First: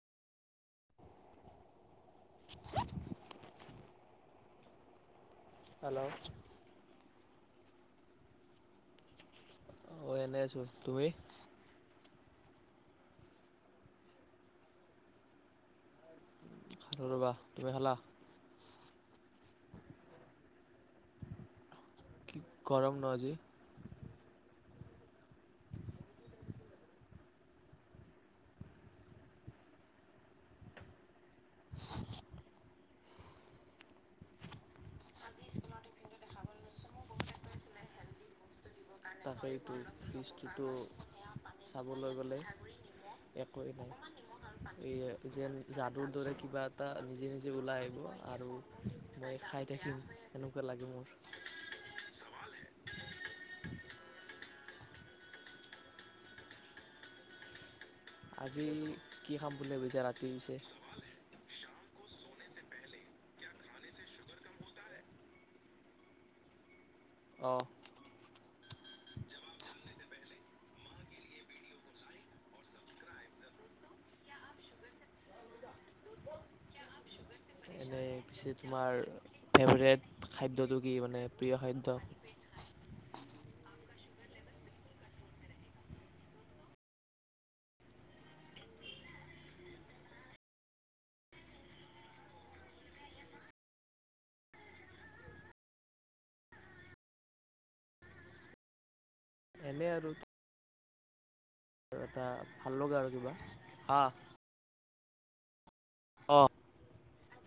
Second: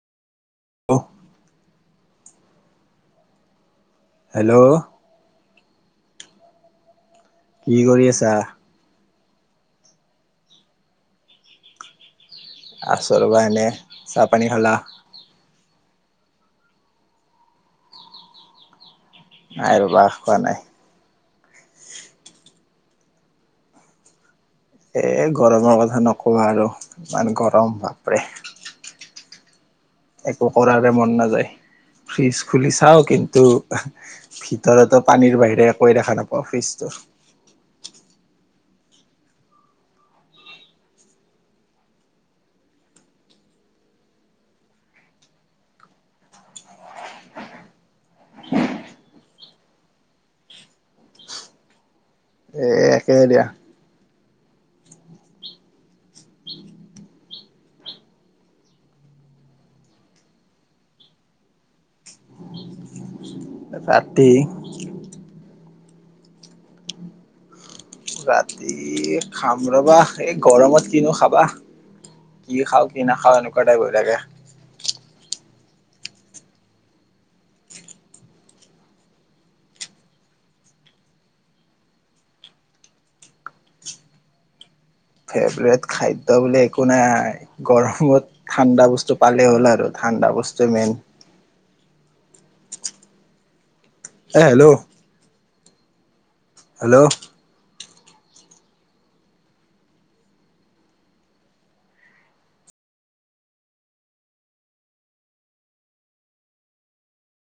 হেল hello hello কি কৰি আছা অ এনেই আছো তুমি আচ পৰা এনে চাহপানী খালা আৰু ৰ'বা তুমি খালা নাই ৰব হোৱা নাই কি গৰম ন আজি এ গৰমৰ কথা নকবা আৰু ইমান গৰম ভাপৰে একো কৰাৰে মন নাযায় ফ্ৰিজ খুলি চাও কিন্তু ভিতৰতো পানীৰ বাহিৰে একো দেখা নাপাওঁ ফ্ৰিজটো তাকেইটো ফ্ৰিজটোটো চাবলৈ গ'লে একোৱেই নাই এই যেন যাদুৰ দৰে কিবা এটা নিজে নিজে ওলাই আহিব আৰু মই খাই থাকিম সেনেকুৱা লাগে মোৰ এই একে দিয়া আজি কি খাম বুলি ভাবিছে ৰাতি পিছে ৰাতি আহ ৰাতি খাম ৰবা এই গৰমত কিনো খাবা কি খাও কি নাখাও এনেকুৱা টাইপ হৈ থাকে তাৰপিছে তোমাৰ ফেভৰেট খাদ্যটো কি মানে প্ৰিয় খাদ্য ফেভৰেট খাদ্য বুলি একো নাই গৰমত ঠাণ্ডা বস্তু পালেই হ'ল আৰু ঠাণ্ডা বস্তু মেইন আহ হেল্ল' হেল্ল' এনে আৰু আৰু আৰু এটা ভাল লগা আৰু কিবা হাঁহ অ